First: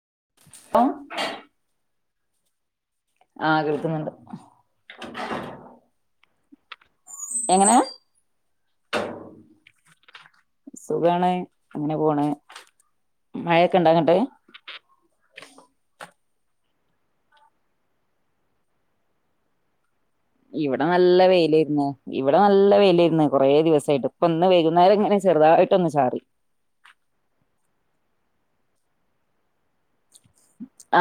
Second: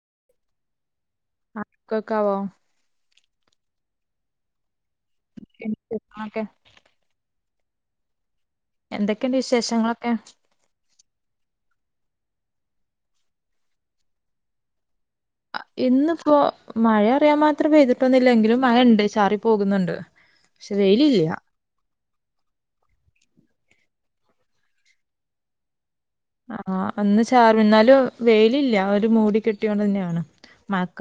[unintelligible] കെക്കാവോ ആഹ കേൾക്ക്ന്നുണ്ട് ആക്ക എങ്ങനെ എന്തൊക്കെയുണ്ട് വിശേഷങ്ങളൊക്കെ സുഖാണ് അങ്ങനെ പോണ് മഴയൊക്കെ ഇണ്ടാാക്കട്ടെ ഇന്ന് ഇപ്പോ മഴ അറിയാൻ മാത്രം പെയ്തിട്ടൊന്നില്ലെങ്കിലും മഴ ഉണ്ട് ചാറി പോകുന്നുണ്ട് പക്ഷെ ഇവിടെ നല്ല വെയിലില്ല വെയില ഇന്ന് ഇവിടെ നല്ല വെയിലിരുന്ന്. കുറേ ദിവസമായിട്ട് ഇപ്പൊന്ന് വൈുന്നേരംങ്ങനെുതായിട്ട് ഒന്ന്ചാറി ആഹ് അന്ന് ചാർ എന്നാലും വെയിലില്ല ഒരു മൂടി കെട്ടിയൊണ്ട് തന്നെയാണ്.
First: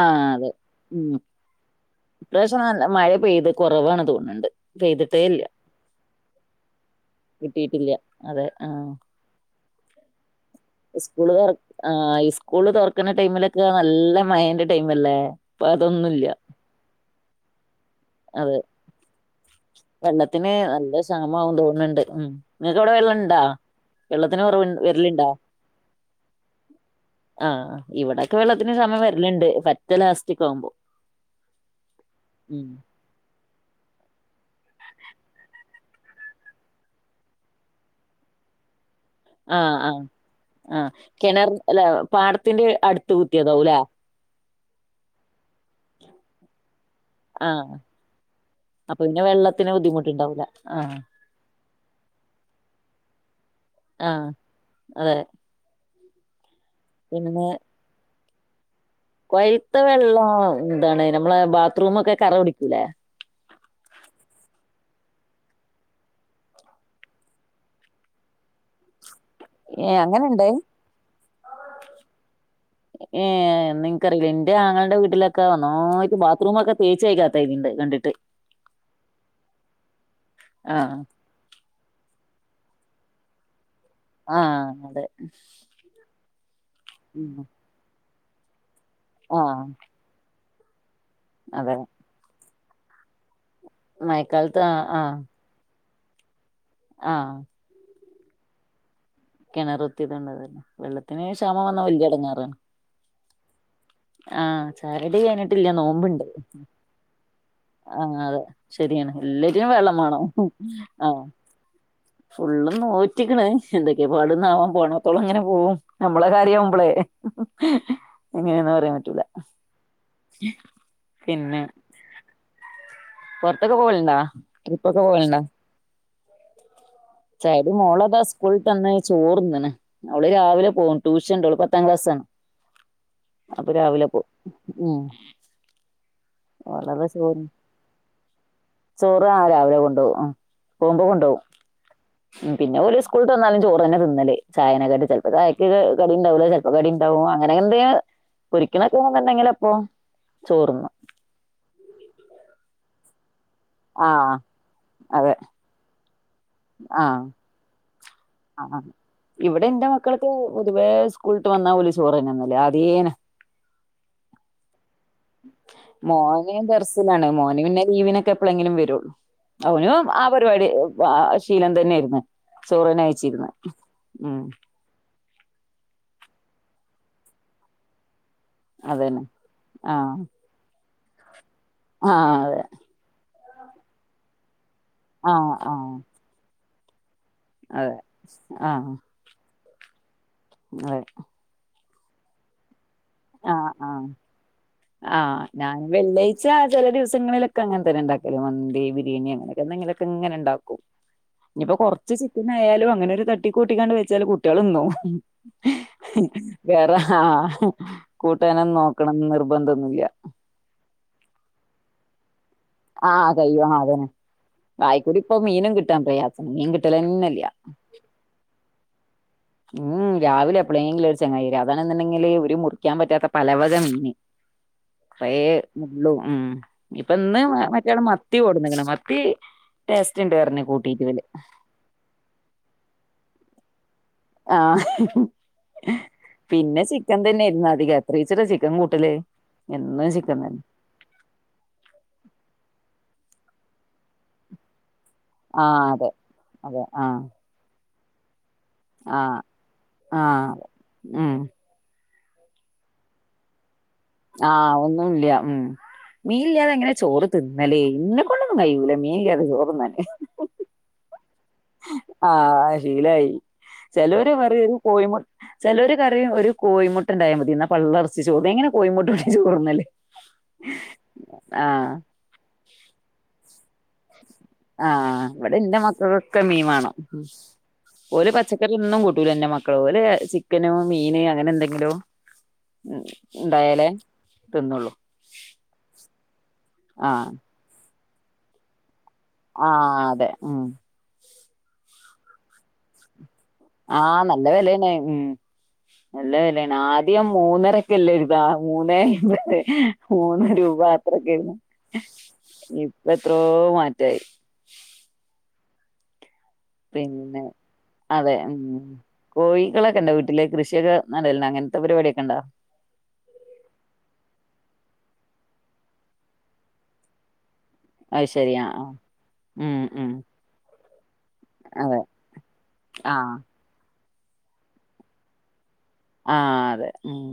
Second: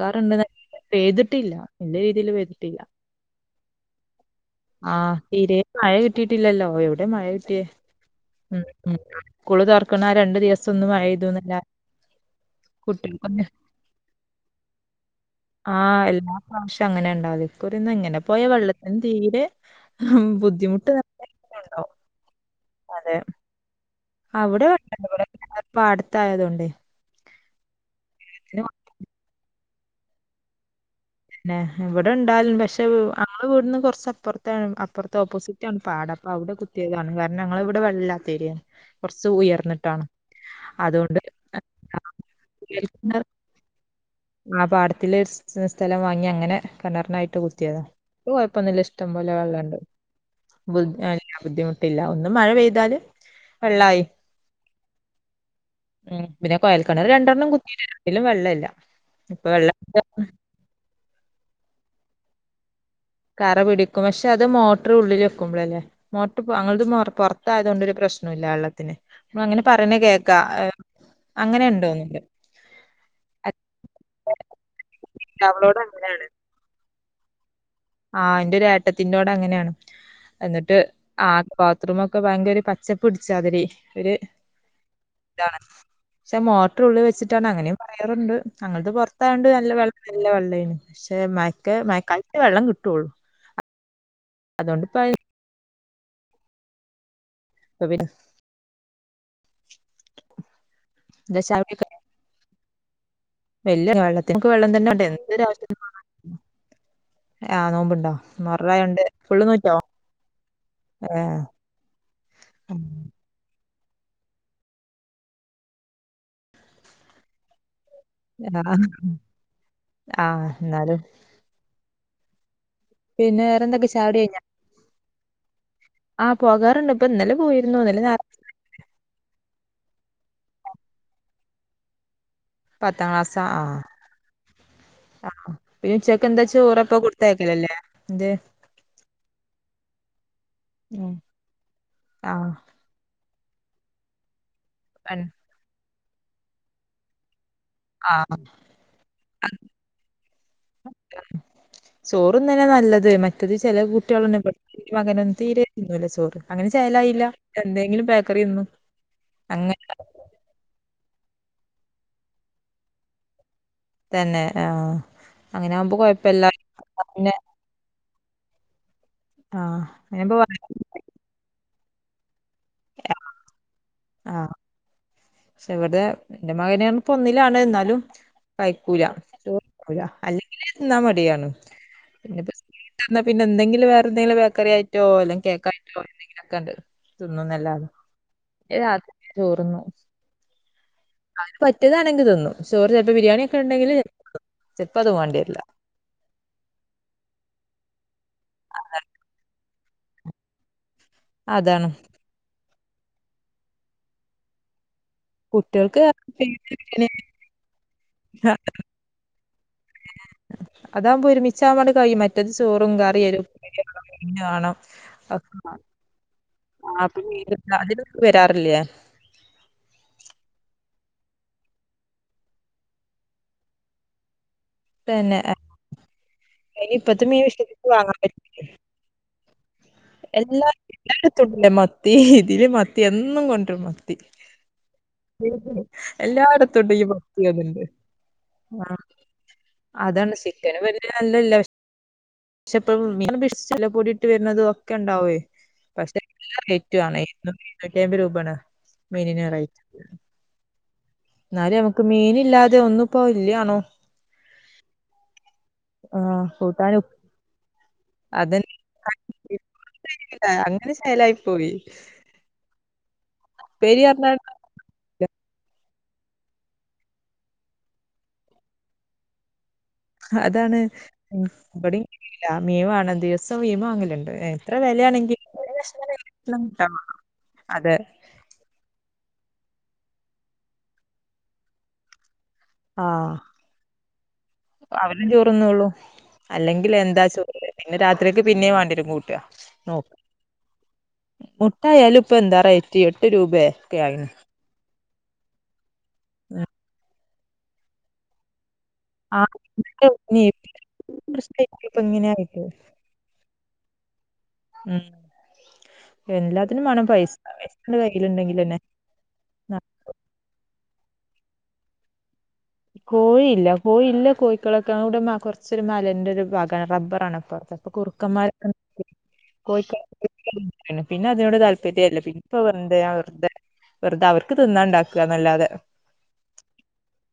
ആഹ് അതെ ഉം പെയ്തിട്ടില്ല. വല്യ രീതിയിൽ ഇപ്രാവശ്യം പെയ്തിട്ടില്ല നല്ല മഴ പെയ്ത്. കുറവാാണ് തോന്നിണോണ്ട് ആ പെയ്തിട്ടേയില്ല തീരെ മഴ കിട്ടിയിട്ടില്ലല്ലോ എവിടെ മഴ കിട്ടിയേ കിട്ടീട്ടില്ല അതെ ഉം ആഹ്‌ ഉം സ്കൂള് തുറക്കണ ആ രണ്ടു ദിവസം ഒന്ന് മഴ സ്കൂള്തോ പെയ്തുന്നല്ലാതെ ആ കുട്ടികൾക്കൊന്നും സ്കൂള്ളൂതൊറക്കണ്ണാടൈയിമില് ഒക്കെനല്ലമഴയുടെടൈമില്ലേ ആ ഇപ്പോയതൊന്നുമില്ല എല്ലാ പ്രാവശ്യം അങ്ങനെ ഉണ്ടാതിറിന്ന് എങ്ങനെ പോയ വെള്ളത്തിന് തീരെ വെള്ളത്തിന് ബുദ്ധിമുട്ട് നല്ലക്ഷാമം തന്നെ. ആവുന്നുതോന്നണുണ്ട് മ് നിനക്ക്വിടെ അതെ വെള്ളണ്ടാ അവിടെ ഉണ്ട് അതോ പോലെ പാടത്തയതൊണ്ട് ആ ഇവിടൊക്കെ വെള്ളത്തിന് സമയ വരലണ്ട് ഏലസ്റ്റിക് ആവുമ്പോൾ പിന്നെ ഇവിടെ ഉണ്ടാലും പക്ഷെ ഞങ്ങളുടെ വീടിന്റെ കുറച്ചപ്പുറതന്നെ അപ്പുറത്തെ ഓപ്പോസിറ്റ ആണ് പാടം അപ്പൊ അവിടെ കുത്തിയതാണ് കാരണം ഞങ്ങള ഇവിടെ വെള്ളല്ലാത്തരിയാണ് ആ ആ ആ അതുകൊണ്ട് കിണർ അല്ല പാടത്തിന്റെ കുഴൽ അടുത്ത് കിണർ കുത്തിയതാവല്ലേ ആ പാടത്തില് സ്ഥലം വാങ്ങി അങ്ങനെ കിണറിനായിട്ട് ആഹ് കുത്തിയതാ കുഴപ്പൊന്നില്ല അപ്പൊ പിന്നെ ഇഷ്ടംപോലെ വെള്ളത്തിന് വെള്ളമുണ്ട് ബുദ്ധിമുട്ടുണ്ടാവൂല ആഹ് ബുദ്ധിമുട്ടില്ല ഒന്നും മഴ പെയ്താലും വെള്ളമായി ആഹ് അതെ ആ പിന്നെ കോയൽക്കണ രണ്ടെണ്ണം കുത്തിട്ടുണ്ട് പിന്നെ വെള്ളമില്ല കൊയ്ത്ത വെള്ളം എന്താണ് നമ്മളെ ബാത്റൂമ ഒക്കെ കറ പിടിക്കൂലേ കറ പിടിക്കും പക്ഷെ അത് മോട്ടർ ഉള്ളിൽ വെക്കുമ്പോള അല്ലേ മോട്ടർ അങ്ങത് പുൊറത്തായത കൊൊണ്ടൊരു പ്രശ്നം ഇല്ല വെള്ളത്തിന് നമ്മൾ അങ്ങനെ ഏ പറയണ കേക്കാ അങ്ങനെണ്ട ഏഹ് അങ്ങനെ ഉണ്ടോന്നുണ്ട് ഏ നിനിക്കറിയില്ല എൻന്റെ ആങ്ങളുടെ വീട്ടിലൊക്കെ വന്നോ അവളോട് അങ്ങനെയാണ് ബാത്റൂമ ഒക്കെ തേച്ച കാത്ത ഇതിണ്ട് ആ അന്റെരേട്ടത്തിറോടെ അങ്ങനെയാണ് എന്നിട്ട് ആഹ് ആ ബാത്റൂമൊക്കെ ഭയങ്കര ഒരു പച്ചപ്പ പിടിച്ച അതില് ആ അതെ ചാമൊത് മോട്ടോർ ഉള്ളിൽ ഉം വച്ചിട്ടാണ് അങ്ങന കറണ്ട് ഞങ്ങൾക്ക് പുറത്താ കൊണ്ട് ആഹ് നല്ല വെള്ളം നല്ല വെള്ളംണ്ട് പക്ഷെ മയ അതെ മയക്കാലത്ത് വെള്ളം കിട്ടും തോള [inaudible] മഴകാലത് ആ ആ ആ അ പിന്ന [inaudible] കിണർ ഒത്തിയത്ണ്ട് അതല്ലെ വെള്ളത്തിന് എന്താ ചായ ക്ഷാമം വലിയ അടങ്ങാറാണ് വല് വെള്ളത്തിനക്ക് വെള്ളം തന്നെ ഉണ്ട് ചായടി എന്ത്വശ്യ കഴിഞ്ഞിട്ടില്ല ആഹ അതെ ശരിയാണ് എല്ലറ്റും നോറ്റോ? വെള്ളം വേണം ആഹ ഏഹ് ഫുുള്ളും നോറ്റിക്കണ് എന്തൊക്കെയാ പാടുന്നാവോ പോണത്തോളം ഇങ്ങനെ പോവും നമ്മളെ കാര്യ വുമ്പോളേ എങ്ങനെയന്നാ ആഹ് പറയാൻ പറ്റൂല ആഹ് എന്നാലും പിന്നെ പിന്നെ പുറത്തൊക്കെ വേറെന്തൊക്കെ പോവലുണ്ടാ ട്രിപ്പൊക്കെ പോവലുണ്ടാ ആഹ പോകാറുണ്ട് ഇപ്പൊ ഇന്നലെ [unintelligible] പോയിരുന്നു ഇന്നലെ ഞാ മോളതാ സ്കൂള് വിട്ട് വന്ന് ചോറ്തിന്നുണ്‌ അവള് രാവിലെ പോവും ടൂഷൻ ഉണ്ട് അവൾ പത്താം ക്ലാസാ പത്താം ക്ലാസ്സാ അപ്പൊ ആഹ് രാവിലെ പോ ആഹ് പിന്നെ ഉച്ചക്ക് എന്താ ചോറപ്പ വളരെ ചോറ് കൊടുത്തയക്കലല്ലേ? എന്ത് ചോറ് ആ രാവിലെ കൊണ്ടുപോകും ആ പോകുമ്പോ ഉം കൊണ്ടു ആഹ് പോകും പിന്നെ ഒരു സ്കൂൾ വിട്ട് വന്നാലും ചോറ് തന്നെ തിന്നല് ചായനെകാട്ടിലും പെൺ ചിലപ്പോൾ ചായക്ക കടി ഉണ്ടാവില്ല ചിലപ്പോൾ കടി ഉണ്ടാവും അ അങ്ങനെ എന്തെ ആഹ് പൊ രിക്കണക്കെന്നുണ്ടെങ്കിൽ അപ്പൊ ചോറുന്നും ചോറ്ന്നന്നെ [unintelligible] മറ്റത് ചില ആ കുട്ടികളൊന്നും എന്റെ അതെ മകനൊന്നും തീരെ തിന്നുല ചോറ് ഒന്നും അങ്ങനെ ആ ചെലായില്ല എന്തെങ്കിലും ആ തിന്നും ഇവിടെ അങ്ങനെ എന്റെ മക്കളൊക്കെ പൊതുവേ സ്കൂൾവിട്ട് വന്നാ ഓല് ചോറ്ന്നല്ലേ ആതേനെ തന്നെ ആഹ മോന് ബസിലാണ് പിന്നെ മോനു പിന്നെ ലീവിനക്കെ എപ്പോഴെങ്കിലും വരുള്ളൂ ആഹ് അവന് ആ അങ്ങനെപ്പ പരിപാടി ശീലം തന്നെയായിരുന്നു ചോറ് കഴിച്ചില്ല ആഹ് പക്ഷെ ഇവടെ എന്റെ മകനെയാണ് ഇപ്പോ ഒന്നിലാണ് എന്നാലും കഴിക്കൂല അതന്നെ ചോറൂല അല്ലെങ്കിലേ എന്നാൽ മടിയാണ് ആഹ്. അതെ. പിന്നെന്തെങ്കിലും വേറെന്തങ്കിലും ബേക്കറി അയി റ്റോ ആ അല്ലെങ്കി ആ കേക്കായിട്ടോ എന്തെിലൊക്കെ ണ്ട്. തിന്നുന്നല്ലാതെ.. അതെ [unintelligible] ആ രാത്രി ചോറ് തിന്നും. അതെ. അവന് പറ്റ്യേതാണെങ്കി ത് ന്നും ആഹ് ആഹ് ചിലപ്പോ അത് വേണ്ടി ആഹ് വരില്ല ഞങ്ങ വെള്ളിയാഴ്ച ചെല ദിവസങ്ങളിലൊക്കങ്ങനെ തന്നെണ്ടാ ക്കല് മന്തി, ബിരിയാണി അങ്ങനെക്കെ എന്തെങ്കിലൊക്കെ ത്ങ്ങനെണ്ടാക്കും. ഇഞ്ഞ്പ്പോ അതാണ് കൊറച്ച് ചിക്കനായാലും ങ്ങനൊര് തട്ടി കൂട്ടിങ്ങാണ്ട് വെച്ചാല് കുട്ട്യാള് ന്നും. കുട്ടികൾക്ക് വേറെ പിന്നെ ആ കൂട്ടാനും നോക്കണം നിർബന്തോന്നുല്യാ അതാവുമ്പം ഒരുമിച്ചാവുമ്പൻണ്ട് കയും മറ്റത് ചോറും ആഹ് കറിം കയ്യും ആഹ് അതന്നെ വായിക്കൂടി ഇപ്പൊ മീനും കിട്ടാൻ പ്രയാസാണ് മീൻ കിട്ടലന്നെല്ല [unintelligible] മ് രാവിലെ എപ്പളേങ്കിലും ഒര് ചെങ്ങായി വെരും അതാണെങ്കില് ഒര് മുറിക്കാൻ പറ്റാത്ത പലവക മീന് കൊറേ പിന്നെ മുള്ളും ഉം ഇപ്പത്തെ ഇപ്പന്ന് മീൻ വിശ്വസിച്ച് മറ്റേ ആള് വാങ്ങാൻ മത്തി പറ്റില്ല കൊട്ന്ന്ക്ക്ണ് മത്തി ടേസ്റ്റ് ഇണ്ട് പറഞ്ഞ് എല്ലാ കൂട്ടിട്ട് ഇവല് എല്ലായിടത്തുണ്ട്ല്ലേ മത്തി ഇതിലീം മത്തി എന്നും കൊണ്ട് [unintelligible] ത്തി ആഹ് പിന്നെ എല്ലായിടത്തൂണ്ട് ഈ ചിക്കൻ മത്തി തന്നെയായിരുന്നു തോന്ന്ൻണ്ട് അധികം എത്രീച്ചെടാ ചിക്കൻ ആ കൂട്ടല് എന്നും അതാണ് ചിക്കൻ തന്നെ ചിക്കനും [unintelligible] [unintelligible] ക്കെണ്ടാവേ ആഹ് അതെ പക്ഷെ നല്ല അതെ റേയ്റ്റാണെ ആഹ് [unintelligible] നൂറ്റയ്ബ് രൂപേണ്. ആഹ് മീനിന് റെയ്റ്റ് ആഹ് ഉം ന്നാലും [unintelligible] മീന്ല്ലാതെ ഒന്നുപ്പോ ഇല്ല്യാണും ആ ഒന്നൂല്ല മ് മീൻ ആഹ് ഇല്ലാതെങ്ങനെ കൂട്ടാന് ചോറ് തിന്നല് ഇന്നെ കൊണ്ടൊന്നും അതന്നെ കഴൂല മീൻല്ലാതെ ചോറ് [unintelligible] അങ്ങനെ ചേലായി ആഹ് ശീലായി ഉപ്പേരി ചെലോര് പറഞ്ഞാ പറയും ഒര് കോഴിമുട്ട് ചെലോല് കറീം ഒരു കോഴമുട്ടണ്ടായ മതി എന്നാ പള്ളറച്ച് ചോറ് എങ്ങനെ കോഴിമുട്ടകൊണ്ട് ചോറ്ന്നല് അതാണ് ആഹ് ഇവടീം കയൂല മീം വാണം [unintelligible] ആഹ് ഇവടെ ഒരു ന്റെ കഷ്ണം കൈയില് മക്കക്കൊക്കെ കിട്ടാൻ മീവാണം വേണം അതെ ഓല് പച്ചക്കറി ഒന്നും കൂട്ട് കൂട്ടൂലന്റെ മക്കള് ഓല ചിക്കനോ മീന് അങ്ങനെന്തങ്കിലും ആഹ് തിന്നുള്ളൂ അവനും ചോറ്ന്നുള്ളൂ അല്ലെങ്കിൽ എന്താ ആഹ് ചോറ് ന്നെ രാത്രിയക്ക് പിന്നേം വാണ്ട്യേരും കൂട്ട് ആഹ് നോക്കാ അതെ ഉം മുട്ടായാലും ഇപ്പ എന്താ റെയിറ്റ് എട്ട് രൂപേ ഒക്കെ ആഹ് ആയിണ് നല്ല വെലയാണ് ഉം നല്ല വെലയാണ് ആദ്യം മൂന്നരക്കെ അല്ലേ [unintelligible] മുന്നേ ഉം അയിമ്പത് മൂന്ന് രൂപ അത്രയെക്കായ്രുന്നു ഇപ്പ ഇങ്ങനെ ആയിട്ട് ഇപ്പ എത്രോ മാറ്റ് ദേയ് ഉം എല്ലാത്തിനും വേണം പൈസ പിന്നെ പൈസണ്ട് അതെ ഉം കയ്യിലുണ്ടെങ്കിലെന്നെ കോഴികളൊക്കെണ്ടാേ വീട്ട്ല് കൃഷിയൊക്കെ നടൽണ്ടോ അങ്ങൻത്തെ പര്പാട്യൊക്കെണ്ടോ? കോഴില്ല കോഴി ഇല്ല കോയ്ക്കളൊക്കെ അവ്ടെ മ കൊർച്ചൊരു മലൻന്റൊരു ഭാഗാ റബ്ബറാണ് അപ്പർത്ത് അപ്പൊ അത് ശരി കുറ്ക്കന്മാരൊക്കെ ആഹ് ആഹ് [unintelligible] ഉം കോഴിക്ക ഉം [unintelligible] പിന്നെ അതിനോട് അതെ താല്പര്യേല്ല പിന്നെപ്പാെവെന്ത്നാ ആഹ് വെർതെ വെർതെ അവർക്ക് തിന്നാണ്ടാക്കന്നല്ലാതെ ആ അതെ ഉം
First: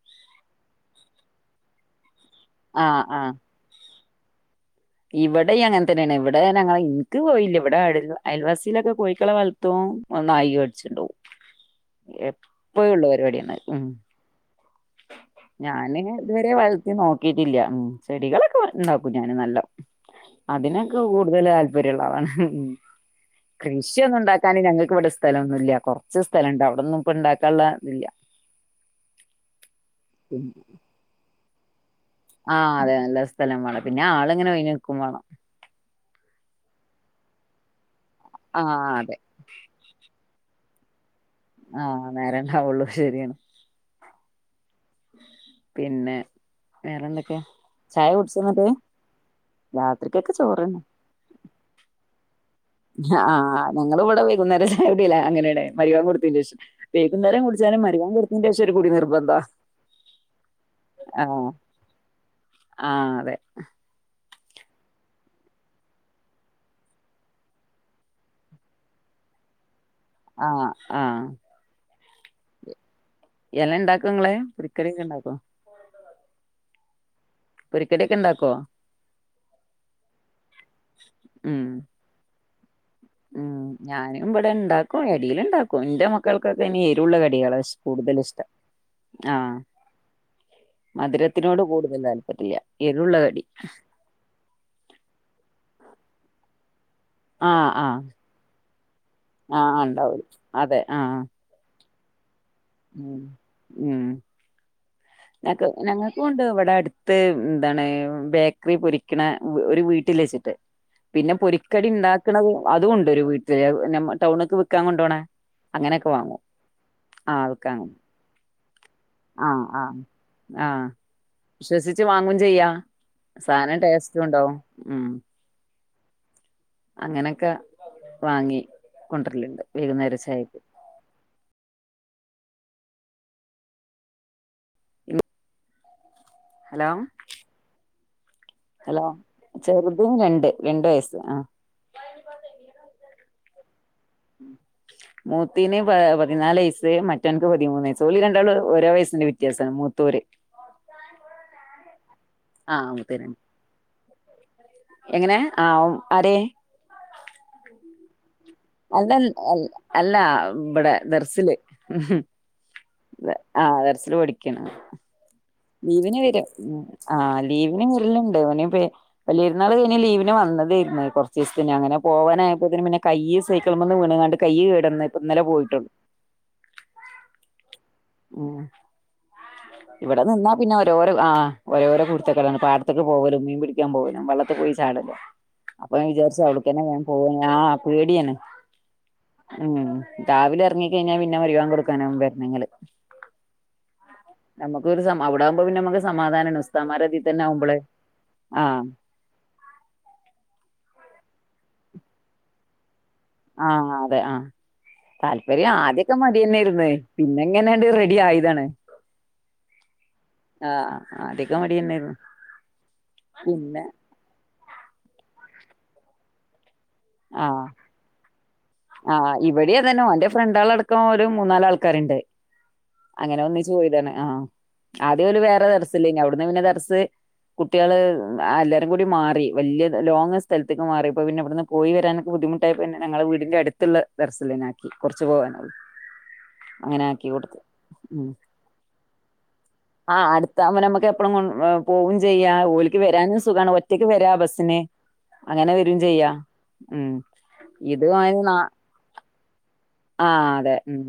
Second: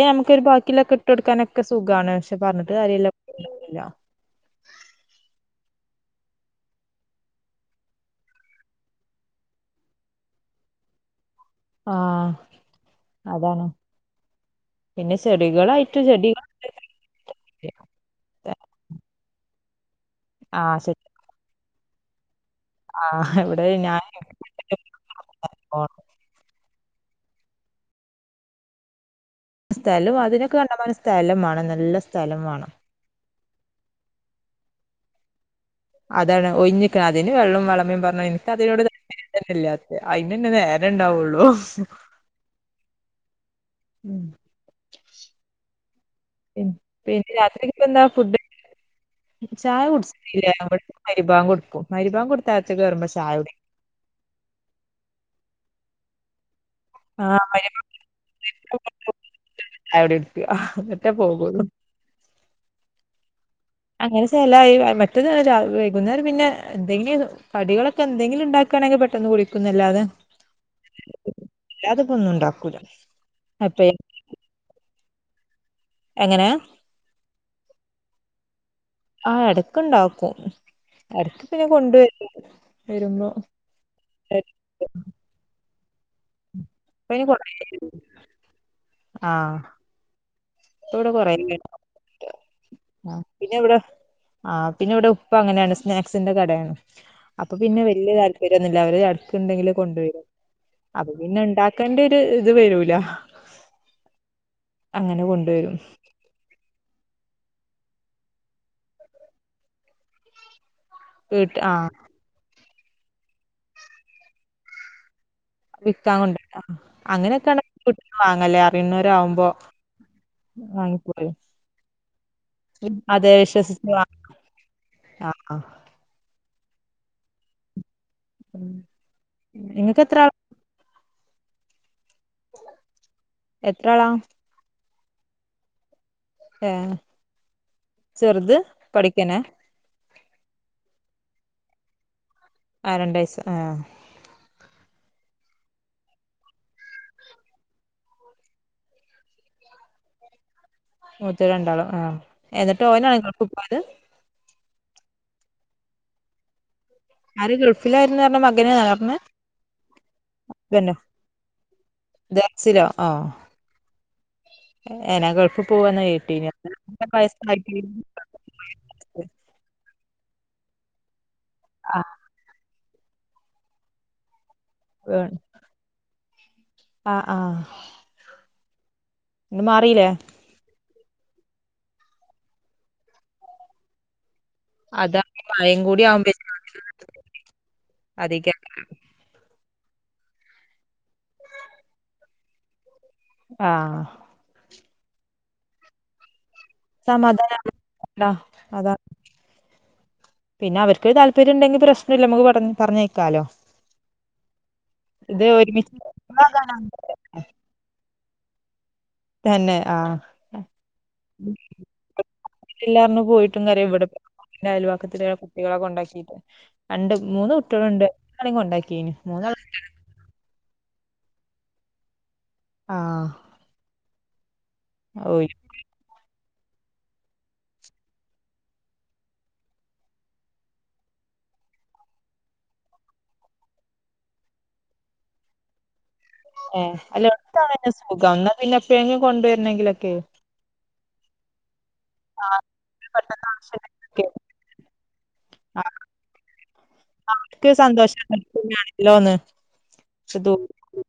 ഞമ്മക്കാെര് ബാക്കില്ലെക്കെ ഇട്ടാെട്ക്കാനൊക്കെ സുഖാണ് ഷ് പർഞ്ഞ്ട്ട് കാര്യല്ല [unintelligible] ല്ലാ ഇവടിം അങ്ങൻതന്നെയാണ് ഇവ്ടെ ഞാനങ്ങൾ ഇൻക്ക് കോഴില്ല ഇവ്ടെ അ അയൽവാസീലൊക്കെ കോഴിക്കളെ വള്ത്തും അത് നായി കട്ച്ചാെണ്ടോകും ആഹ് എപ്പള്ള അതാണ് പര്പാട്യാണത് ഉം പിന്നെ ചെടികളായിട്ട് ഞാന് ഇത് ചെടികൾ വരെ വള്ർത്തി നോക്കീട്ടില്ല്യ ഉം ചെടികളൊക്കെ വളര്ണ് ണ്ടാവും കുഞ്ഞാന് നല്ലോം ആഹ് അതിനൊക്കെ ശരി കൂട്തൽ ആ പ്പര്ള്ളതാണ് ഹും ആഹ് ഇവിടെ ഞാൻ കൃഷിയൊന്നുണ്ടാക്കാന് ഞങ്ങൾക്ക് ഇവ്ടെ സ്ഥലൊന്നുല്ല്യ കൊർച്ച് സ്ഥലണ്ട് അവ് ടൊന്നും ഇപ്പ ഇണ്ടാക്കാൻള്ള ഇതില്ല. സ്ഥലം അതിനൊക്കെ കണ്ടമാനം സ്ഥലം മാണം നല്ല സ് ആഹ് അതെ അല്ല നല്ല സ് സ്ഥലം വേണം. പിന്നെ ആള് ഇങ്ങനെ ഓയ്ഞ് നിക്കും വേണം. അതാണ് ഒഴിഞ്ഞിക്കണം അതിന് വെള്ളവും വളമയും പ നിനക്കതിനോട് ആഹ് അതെ താല്പര്യം ഇല്ലാത്തത് അതിന്‌ തന്നെ നേ രണ്ടാവുള്ളു ആ നേരം ഉണ്ടാവുള്ളു ശരിയാണ് ഉം. പിന്നെ പിന്നെ വേറെന്തൊക്കെയാ രാത്രിക്കിപ്പോ എന്താ ചായ ഫുഡ് കുടിച്ചോ എന്നിട്ട് ചായ രാത്രിക്കൊക്കെ കുടിച്ചിട്ടില്ല ഇവിടെ മരിബാങ്ക് കൊടുക്കും മരിബാങ്ക് കൊടു ആ ഞങ്ങൾ ഇവിടെ വൈകുന്നേരം ചായ കുടിയില്ല അങ്ങനെയാണ് മരിബാങ്ക് കൊ ടുത്തതിന്‌ ശേഷം ആഹ് വൈകുന്നേരം മഗ്‌രിബാങ്ക് കുടിച്ചാലും മരുബാങ്ക് കൊടുത്തിന്റെ ശേഷം ഒരു കൊടുത്താ കുടി നിർബന്ധാ ചായ കുടി കുടിക്കുക എന്നിട്ടേ ആ പോകുള്ളൂ ആ അതെ പിന്നെ ചില മറ്റേത് വൈകുന്നേരം പിന്നെ എന്തെങ്കിലും കടികളൊക്കെ എന്തെങ്കിലും ഉണ്ടാക്കുകവാണെങ്കിൽ പെട്ടെന്ന് കുടിക്കുന്ന് അല്ലാതെ ആ ആ അല്ലാതിപ്പൊന്നും ഉണ്ടാക്കൂല എല്ലാ അപ്പ ഇണ്ടാക്കും ഇങ്ങള് പുരിക്കറിയൊക്കെ ഉണ്ടാക്കുവൊ ഇപ്പം എങ്ങനെ കടിയൊക്കെ ഉണ്ടാക്കുവോ ആ ഇടക്കുണ്ടാക്കും ഇടക്ക് ഉം പിന്നെ കൊണ്ടുവരും വരുമ്പോ ഉം ഞാനും ഇവിടെ ഇപ്പ ഉണ്ടാക്കും എടീൽ ഇണ്ടാക്കും എന്റെ മ ക്കൾക്കൊക്കെ ഇനി എരുവുള്ള അയിന് കൊറേ കടികളാ കൂടുതല് ഇഷ്ടം ആ ഇപ്പോ ഇവിടെ കൊറേ ഉണ്ടാരുന്നു താല്പര്യല്ല എരുള്ള ആ കടി പിന്നെ ഇവിടെ ആ പിന്നെ ഇവിടെ ഉപ്പ അങ്ങനെയാണ് സ്നാക്സിൻ്റെ കടയാണ് അപ്പൊ ആഹ് പിന്നെ ആഹ് വല്യ താല്പര്യമൊന്നുല്ല അവര് അടുക്കുണ്ടെങ്കില് ആഹ് ഇണ്ടാവൂല കൊണ്ടുവരും അതെ അപ്പൊ ആഹ് പിന്നെ ഉണ്ടാ ക്കണ്ട ഒരു അത് വരൂല ഉം അങ്ങനെ കൊണ്ട് ഞങ്ങൾക്കുമുണ്ട് ഇവിടെ അടുത്ത് എന്താണ് ബേക്കറി പൊരിക്കണ ഒരു വീട്ടിൽ വെച്ചിട്ട് പിന്നെ വീട്ട് പൊരിക്കടി ആഹ് ഉണ്ടാക്കണത് അതുമുണ്ട് ഒരു വീട്ടില് ഞമ്മ ടൗണിക്ക് വിക്കാൻ കൊണ്ടോണെ വിക്കാൻ കൊണ്ടോണെ ആ അങ്ങനെ വിൽക്കാൻ അങ്ങനൊക്കെയാണെങ്കിൽ വീട്ടീന്ന് വാങ്ങല്ലേ അറിയുന്നോര് ആവുമ്പോ ആഹ് ആഹ് ആഹ് വാങ്ങിപ്പോയി വിശ്വസിച്ച് വാങ്ങും ചെയ്യാ അതെ സാധനം വിശ്വസിച്ചു ടേസ്റ്റും വാങ്ങാം ഉണ്ടാവും ആ ആ അങ്ങനെയൊക്കെ വാങ്ങി കൊണ്ടരലുണ്ട് നിങ്ങക്ക് എത്ര വൈകുന്നേരം ആളാ ചായയ്ക്ക് എത്ര ആളാ ഏഹ് ഹലോ ചെറുത് പഠിക്കനെ ഇതും രണ്ട് രണ്ട് വയസ്സ് ആഹ് ആ രണ്ടു വയസ്സ് ആ മൂത്തിന് പ പതിനാല് വയസ്സ് മറ്റവനക്ക് പതിമൂന്ന് വയസ് ഓള് രണ്ടാളും ഓരോ വയസ്സിന്റെ വ്യത്യാസമാണ് മൂത്തൊരു. മൂത്തോരണ്ടാളും ആ ആ എന്നിട്ട് മൂത്തേ ഓനാണ് [unintelligible] എങ്ങനെ ആ ആരെ ആര് ഗൾഫിലായിരുന്നുന്ന്റഞ്ഞ മ അല്ല ല്ലാ അല്ല ഹസ്ബൻഡോ ഇവിടെ ദർസില്. ദർസിലോ ആഹ് ആ ദർസില് പടിക്കേണ്. ഏനാ ഗൾഫ് പോവാന്ന് ലീവിന് വരും കേട്ടീനി ആ ലീവിന് വയസ്സായിട്ടില്ല വരലുണ്ട് ഓന് വ വല്യപെരുന്നാൾ കഴിഞ്ഞ ലീവിന് ഞാൻ വന്നതേയിരുന്നെ കുറ സ് പിന്നെ അങ്ങനെ പോകാനായപ്പത്തേനും പിന്നെ കൈയ്യ് സൈക്ളീമിന്നു വീണങ്ങാണ്ട് കൈ കെടന്നിട്ട് ഇന്നലെ പോയിട്ടു അ ആ ഉം ഇവിടെ നിന്നാ പിന്നെയവർ ഓരോ ആ ഓരോരോ കുരുത്തക്കേടാണ് പാടത്തേക്ക് പോവലും മീൻ പിടിക്കൻ പോവലും വള്ളത്ത്‌ പോയി ചാടൂലെ അതാ മഴയും അപ്പൊ കൂടി ഞാൻ വിചാരിച്ച ആവുമ്പോഴേക്കും അവിടുതന്നെ ഞാൻ പോ ആ പേടിയാണ്. അധികം മ്മ് രാവിലെ ഇറങ്ങി കഴിഞ്ഞാ പിന്നെ വെള്ളം കൊടുക്കാനോ വരണങ്ങള് ആ നമുക്ക് ഒരു സമാ അവിടാകുമ്പോ പിന്നെനമുക്ക് സമാധാനമാണ് ഉസ്താമാരെ ഇതിൽ തന്നെ സമാധാന [unintelligible] ആവുമ്പോളെ അ ആഹ് അതാ പിന്നെ അവർക്ക്‌ താല്പര്യ പേരു ഉണ്ടെിൽ പ്രശ്നമില്ല നമുക്ക് പറ പറഞ്ഞയക്കാം ആ അതെ ആ ഇത് താല്പര്യം ഒരുമിച്ച് ആദ്യക്കെ മടിതന്ന്യേരുന്നു പിന്നെ എങ്ങനെയണ്ട് റെഡി ആയി താണ് തന്നെ ആ ആദ്യൊക്കെ മടി തന്നെയായിരുന്നു ഇല്ല പോയിട്ടും പിന്നെ കാര്യല്ല ഇവിടെ അയലുവക്കത്തി കുട്ടികളെ കൊണ്ടാക്കിയിട്ട് രണ്ട് മൂന്ന് ആഹ് കുട്ടികളുണ്ട് രണ്ടാളേം കൊണ്ടാക്കിയിന് മൂന്ന ഒക്കെ വരും മൂന്നാനാല് ആൾക്കാരുണ്ട്. ആഹ് അങ്ങനെ ഒന്നിച്പോയ്താണ് ആ ആദ്യ ഓൽ വേറെ വേറെസലേനു പിന്നെ പിന്നെ ദർസ് കുട്ടികൾ എല്ലാവാരും കൂടി മാറി വല്യ ലോങ്ങ് സ്ഥലത്തേക് മാറി ഇപ്പ പിന്നെ ഇവിടുന്നു പോയി വരാനൊക്കെ ബുദ്ധിമുട്ടായിപ്പോന്നെ ഞങ്ങളെ വീടിന്റെ അടുത്തുള്ള ദർസിൽ തന്നെ ആക്കി കുറച്ച് പോകാനുള്ളൂ. ഏഹ് അങ്ങനെ അല്ല ആക്കി കൊടുത്തു. ഓൽക്കതന്നെ മ്മ് സുഖം എന്നാ പിന്നെ എപ്പഴെങ്കിലും കൊണ്ടുവരണെങ്കിലൊക്കെ ആ അടുത്താവുമ്പോ നമുക്ക് എപ്പഴും പോകും ചെയ്യ ആഹ് ഓളിക്ക് വരാനും പെട്ടെന്ന് സുഖമാണ് ഒറ്റക്ക് ആവശ്യണ്ടെങ്കിലൊക്കെ വരാ ബസ്സിന് അങ്ങനെ വരേം ചെയ്യാ. ഉം അവർക്ക് ഇത് സന്തോഷം വാങ്ങുന്ന ആണല്ലോന്ന് പക്ഷെ ആഹ് തോ അതെ ഉം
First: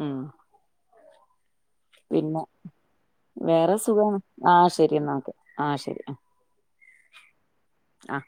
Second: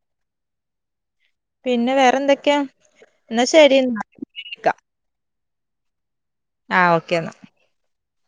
ഉം പിന്നെ എന്നാ ശരി വേറെ എന്നാ സുഖം ആഹ ശരി ന ഒക്കെ. ആഹ ശരി. ആഓക്കേ എന്നാ. ആഹ